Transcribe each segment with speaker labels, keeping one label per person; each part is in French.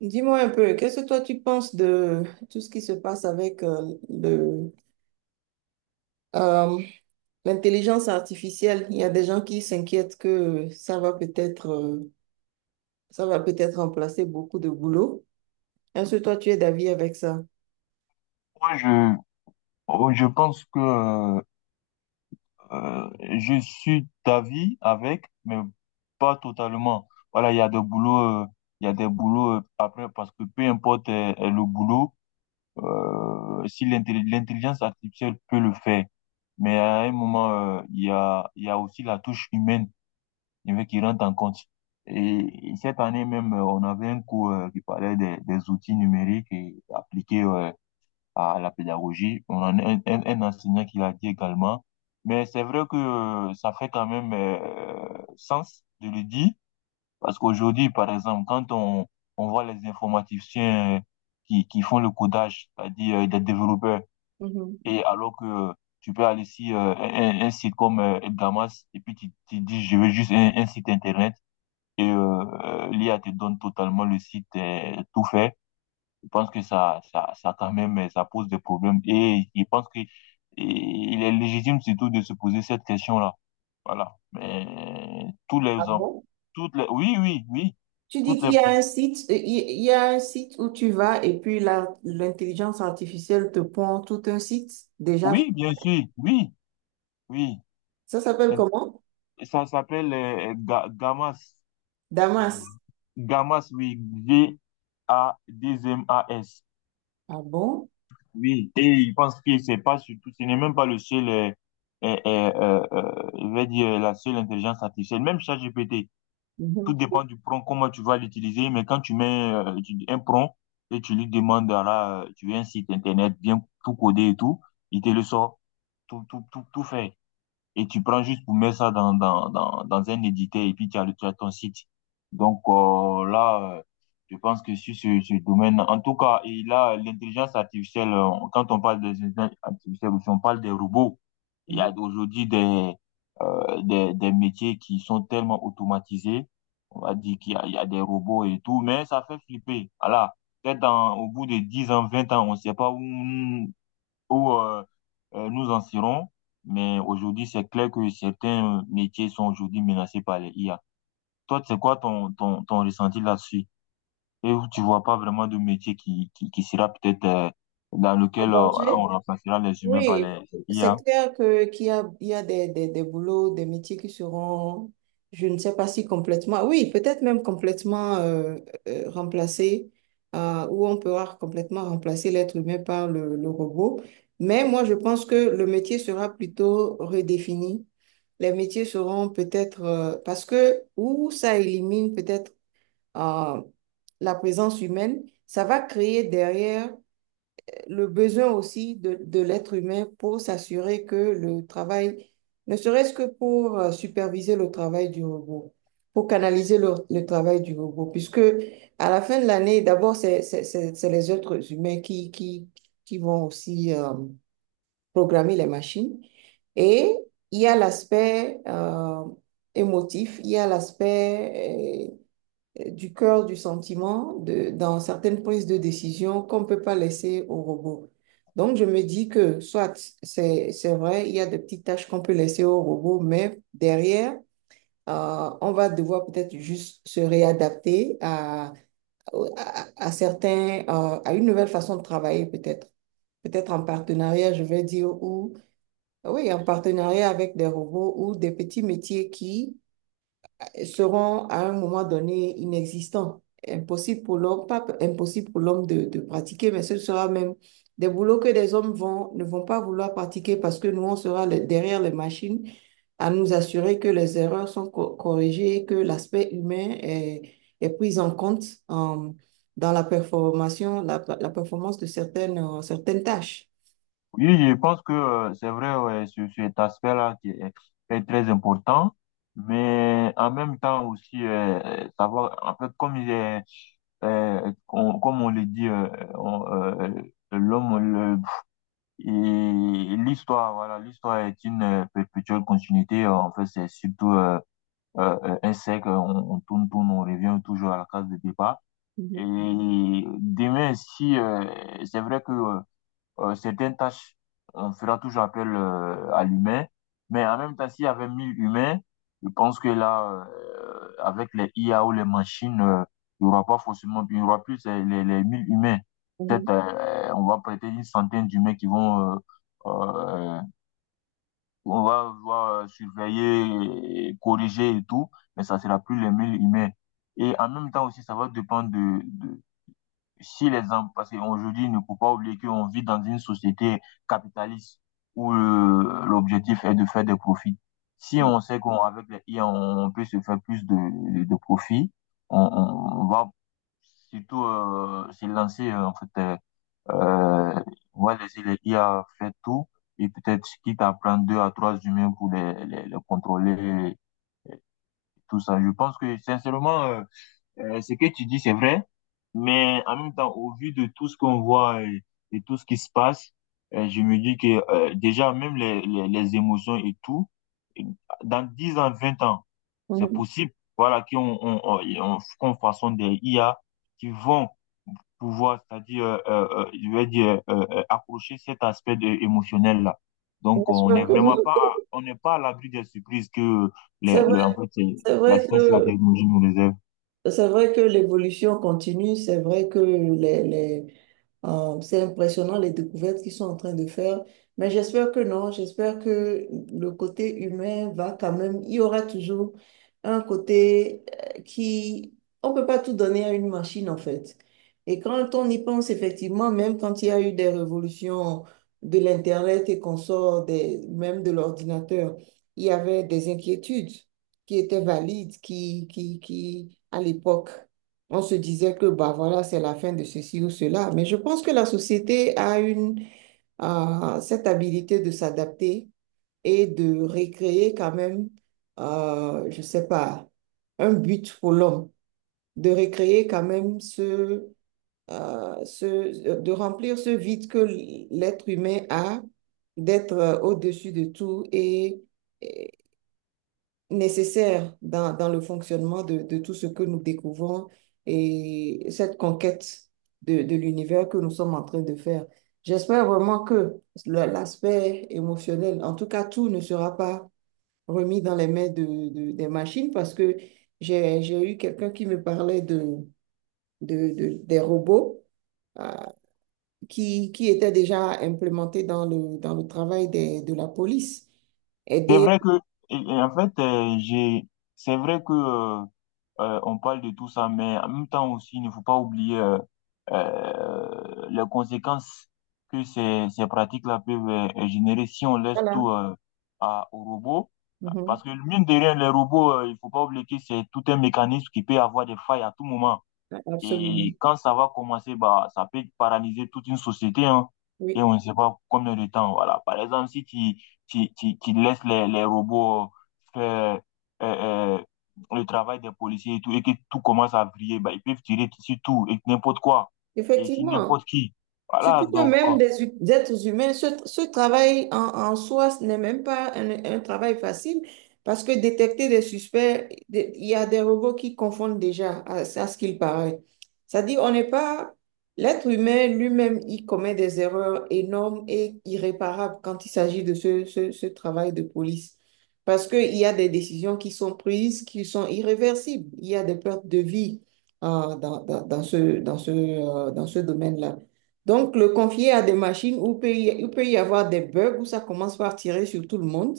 Speaker 1: Dis-moi un peu, qu'est-ce que toi tu penses de tout ce qui se passe avec euh, l'intelligence artificielle? Il y a des gens qui s'inquiètent que ça va peut-être remplacer beaucoup de boulot. Est-ce que toi tu es d'avis avec ça?
Speaker 2: Moi, je, oh, je pense que euh, je suis d'avis avec, mais pas totalement. Voilà, il y a des boulots après, parce que peu importe le boulot, si l'intelligence artificielle peut le faire, mais à un moment, il y a aussi la touche humaine qui rentre en compte. Et cette année même, on avait un cours qui parlait des outils numériques et appliqués, ouais, à la pédagogie. On en a un enseignant qui l'a dit également. Mais c'est vrai que ça fait quand même sens de le dire, parce qu'aujourd'hui, par exemple, quand on voit les informaticiens qui font le codage, c'est-à-dire des développeurs,
Speaker 1: Mhm.
Speaker 2: et alors que tu peux aller sur un site comme Edgamas, et puis tu dis, je veux juste un site Internet, et l'IA te donne totalement le site tout fait. Je pense que ça quand même, ça pose des problèmes. Et je pense que il est légitime surtout de se poser cette question-là. Voilà. Mais tous
Speaker 1: Ah
Speaker 2: les hommes,
Speaker 1: bon?
Speaker 2: toutes les, oui, oui, oui,
Speaker 1: Tu dis
Speaker 2: toutes
Speaker 1: qu'il
Speaker 2: les,
Speaker 1: y a un site, il y a un site où tu vas et puis l'intelligence artificielle te pond tout un site déjà.
Speaker 2: oui, bien sûr, oui, oui.
Speaker 1: Ça s'appelle comment?
Speaker 2: Ça s'appelle Gamas.
Speaker 1: Damas.
Speaker 2: Gamas, oui, Gadmas.
Speaker 1: Ah bon?
Speaker 2: Oui, et il pense qu'il c'est pas surtout, ce n'est même pas le seul, je vais dire, la seule intelligence artificielle, même ChatGPT, tout
Speaker 1: Mhm.
Speaker 2: dépend du prompt, comment tu vas l'utiliser, mais quand tu mets un prompt et tu lui demandes, ah là, tu veux un site internet bien tout codé et tout, il te le sort, tout, tout, tout, tout fait. Et tu prends juste pour mettre ça dans un éditeur et puis tu as ton site. Donc là, je pense que sur ce domaine, en tout cas, et là, l'intelligence artificielle, quand on parle des intelligences artificielles, aussi, on parle des robots. Il y a
Speaker 1: Mhm.
Speaker 2: aujourd'hui des métiers qui sont tellement automatisés. On va dire qu'il y a des robots et tout, mais ça fait flipper. Voilà. Peut-être au bout de 10 ans, 20 ans, on ne sait pas où, où euh, nous en serons. Mais aujourd'hui, c'est clair que certains métiers sont aujourd'hui menacés par les IA. Toi, c'est quoi ton ressenti là-dessus? Et où tu vois pas vraiment de métier qui sera peut-être dans
Speaker 1: En
Speaker 2: lequel voilà,
Speaker 1: danger?
Speaker 2: on remplacera les humains par
Speaker 1: Oui,
Speaker 2: les
Speaker 1: c'est
Speaker 2: IA?
Speaker 1: clair que qu'il y a, il y a des boulots, des métiers qui seront, je ne sais pas si complètement, oui, peut-être même complètement remplacés, où on pourra complètement remplacer l'être humain par le robot. Mais moi, je pense que le métier sera plutôt redéfini. Les métiers seront peut-être, parce que où ça élimine peut-être euh, la présence humaine, ça va créer derrière le besoin aussi de l'être humain pour s'assurer que le travail, ne serait-ce que pour superviser le travail du robot, pour canaliser le travail du robot, puisque à la fin de l'année, d'abord, c'est les êtres humains qui vont aussi programmer les machines. Et il y a l'aspect émotif, il y a l'aspect du cœur, du sentiment, de, dans certaines prises de décision qu'on ne peut pas laisser au robot. Donc, je me dis que, soit, c'est vrai, il y a des petites tâches qu'on peut laisser au robot, mais derrière, on va devoir peut-être juste se réadapter à, à certains, à une nouvelle façon de travailler peut-être. Peut-être en partenariat, je vais dire, ou, oui, en partenariat avec des robots ou des petits métiers qui, seront à un moment donné inexistants. Impossible pour l'homme, pas impossible pour l'homme de pratiquer, mais ce sera même des boulots que des hommes vont, ne vont pas vouloir pratiquer parce que nous, on sera derrière les machines à nous assurer que les erreurs sont corrigées, que l'aspect humain est pris en compte dans la performance, la performance de certaines, certaines tâches.
Speaker 2: Oui, je pense que c'est vrai, ouais, cet aspect-là qui est très important. Mais en même temps aussi, savoir, en fait, comme il est, comme on le dit, on, euh, l'homme, et l'histoire, voilà, l'histoire est une perpétuelle continuité. En fait, c'est surtout un cercle. On tourne, tourne, on revient toujours à la case de départ. Et
Speaker 1: Mhm.
Speaker 2: demain, si c'est vrai que certaines tâches, on fera toujours appel à l'humain. Mais en même temps, s'il y avait 1000 humains, je pense que là, avec les IA ou les machines, il n'y aura pas forcément, il y aura plus les 1000 humains.
Speaker 1: Mhm,
Speaker 2: Peut-être, on va prêter une centaine d'humains qui vont, euh, on va voir surveiller, et corriger et tout, mais ça sera plus les 1000 humains. Et en même temps aussi, ça va dépendre de, si parce qu'aujourd'hui, il ne faut pas oublier qu'on vit dans une société capitaliste où l'objectif est de faire des profits. Si on sait qu'on avec les IA, on peut se faire plus de profits, on va surtout se lancer en fait. Euh, on va laisser les IA faire tout et peut-être quitte à prendre deux à trois humains pour les contrôler, tout ça. Je pense que sincèrement, ce que tu dis, c'est vrai. Mais en même temps, au vu de tout ce qu'on voit et tout ce qui se passe, je me dis que déjà, même les émotions et tout, et dans 10 ans, 20 ans, c'est
Speaker 1: mhm.
Speaker 2: possible, voilà, qu'on qu'on façonne des IA qui vont pouvoir, c'est-à-dire, je vais dire, approcher cet aspect émotionnel-là.
Speaker 1: Bien
Speaker 2: Donc, on n'est
Speaker 1: sûr que non.
Speaker 2: vraiment pas, on n'est pas à l'abri des surprises que
Speaker 1: C'est
Speaker 2: en
Speaker 1: vrai,
Speaker 2: fait,
Speaker 1: c'est
Speaker 2: la
Speaker 1: vrai
Speaker 2: science, la
Speaker 1: que
Speaker 2: technologie nous réserve.
Speaker 1: c'est vrai que l'évolution continue, c'est vrai que les c'est impressionnant les découvertes qu'ils sont en train de faire, mais j'espère que non, j'espère que le côté humain va quand même, il y aura toujours un côté euh, qui, on peut pas tout donner à une machine en fait. Et quand on y pense effectivement, même quand il y a eu des révolutions de l'Internet et qu'on sort des, même de l'ordinateur, il y avait des inquiétudes qui étaient valides, à l'époque, on se disait que, bah voilà, c'est la fin de ceci ou cela. Mais je pense que la société a une, cette habilité de s'adapter et de recréer quand même, je ne sais pas, un but pour l'homme, de recréer quand même ce, de remplir ce vide que l'être humain a, d'être au-dessus de tout et nécessaire dans, dans le fonctionnement de tout ce que nous découvrons et cette conquête de l'univers que nous sommes en train de faire. J'espère vraiment que l'aspect émotionnel, en tout cas, tout ne sera pas remis dans les mains des machines parce que j'ai eu quelqu'un qui me parlait des robots euh, qui étaient déjà implémentés dans dans le travail des, de la police.
Speaker 2: C'est
Speaker 1: Aider,
Speaker 2: vrai que, et en fait, c'est vrai que on parle de tout ça, mais en même temps aussi, il ne faut pas oublier les conséquences que ces pratiques-là peuvent générer si on laisse
Speaker 1: voilà.
Speaker 2: tout à, aux robots.
Speaker 1: Mhm.
Speaker 2: Parce que mine de rien, les robots, il faut pas oublier que c'est tout un mécanisme qui peut avoir des failles à tout moment. Et
Speaker 1: Absolument.
Speaker 2: quand ça va commencer, bah, ça peut paralyser toute une société, hein, et on
Speaker 1: Oui.
Speaker 2: ne sait pas combien de temps. Voilà. Par exemple, si tu laisses les robots faire euh, euh, le travail des policiers et tout, et que tout commence à briller, bah, ils peuvent tirer sur tout et n'importe quoi, et sur
Speaker 1: Effectivement.
Speaker 2: n'importe qui. Voilà,
Speaker 1: Surtout que
Speaker 2: donc.
Speaker 1: même des êtres humains, ce travail en, en soi, ce n'est même pas un travail facile parce que détecter des suspects, il y a des robots qui confondent déjà à ce qu'il paraît. C'est-à-dire, on n'est pas... L'être humain lui-même, il commet des erreurs énormes et irréparables quand il s'agit de ce travail de police. Parce qu'il y a des décisions qui sont prises, qui sont irréversibles. Il y a des pertes de vie dans, dans ce, dans ce domaine-là. Donc, le confier à des machines où il peut y avoir des bugs, où ça commence par tirer sur tout le monde.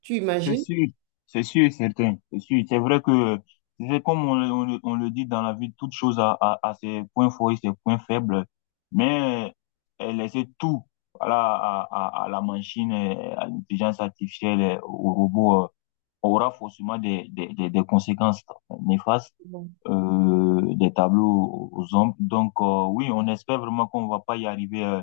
Speaker 1: Tu
Speaker 2: C'est
Speaker 1: imagines?
Speaker 2: sûr, c'est sûr et certain, c'est sûr. C'est vrai que c'est comme on le dit dans la vie, toute chose a ses points forts et ses points faibles, mais laisser tout, voilà, à la machine, à l'intelligence artificielle, au robot, aura forcément des conséquences néfastes
Speaker 1: Mhm.
Speaker 2: des tableaux aux hommes. Donc, oui, on espère vraiment qu'on ne va pas y arriver euh,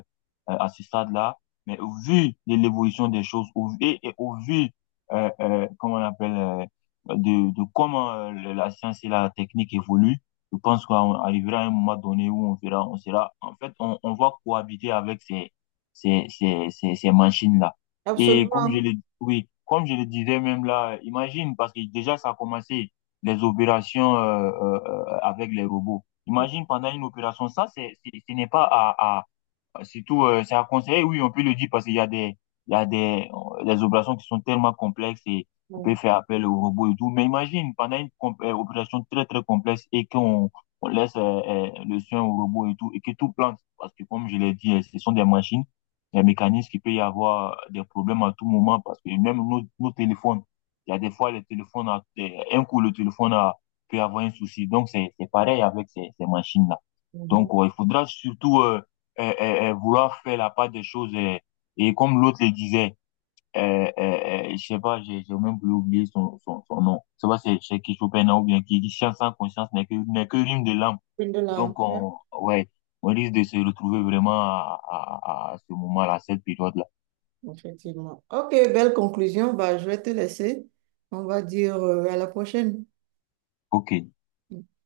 Speaker 2: euh, à ce stade-là. Mais au vu de l'évolution des choses, et au vu, comment on appelle, de comment la science et la technique évoluent, je pense qu'on arrivera à un moment donné où on verra, on sera, en fait, on va cohabiter avec ces machines-là. Et comme
Speaker 1: Absolument.
Speaker 2: oui, comme je le disais même là, imagine, parce que déjà ça a commencé les opérations avec les robots. Imagine pendant une opération, ça, ce n'est pas Surtout, c'est à conseiller, oui, on peut le dire parce qu'il y a des, il y a des, des opérations qui sont tellement complexes et on peut
Speaker 1: Mhm.
Speaker 2: faire appel au robot et tout. Mais imagine, pendant une opération très, très complexe et qu'on on laisse le soin au robot et tout, et que tout plante. Parce que, comme je l'ai dit, ce sont des machines, des mécanismes qui peut y avoir des problèmes à tout moment parce que même nos téléphones, il y a des fois, les téléphones, un coup, le téléphone peut avoir un souci. Donc, c'est pareil avec ces machines-là.
Speaker 1: Mhm.
Speaker 2: Donc, il faudra surtout, vouloir faire la part des choses. Et comme l'autre le disait, je sais pas, j'ai même oublié son nom. Je sais pas, c'est qui Chopin ou bien qui dit science sans conscience n'est que rime de l'âme.
Speaker 1: Une de
Speaker 2: Donc,
Speaker 1: l'enfer,
Speaker 2: ouais, on risque de se retrouver vraiment à ce moment-là, à cette période-là.
Speaker 1: effectivement. Ok, belle conclusion. Bah, je vais te laisser. On va dire à la prochaine.
Speaker 2: Ok.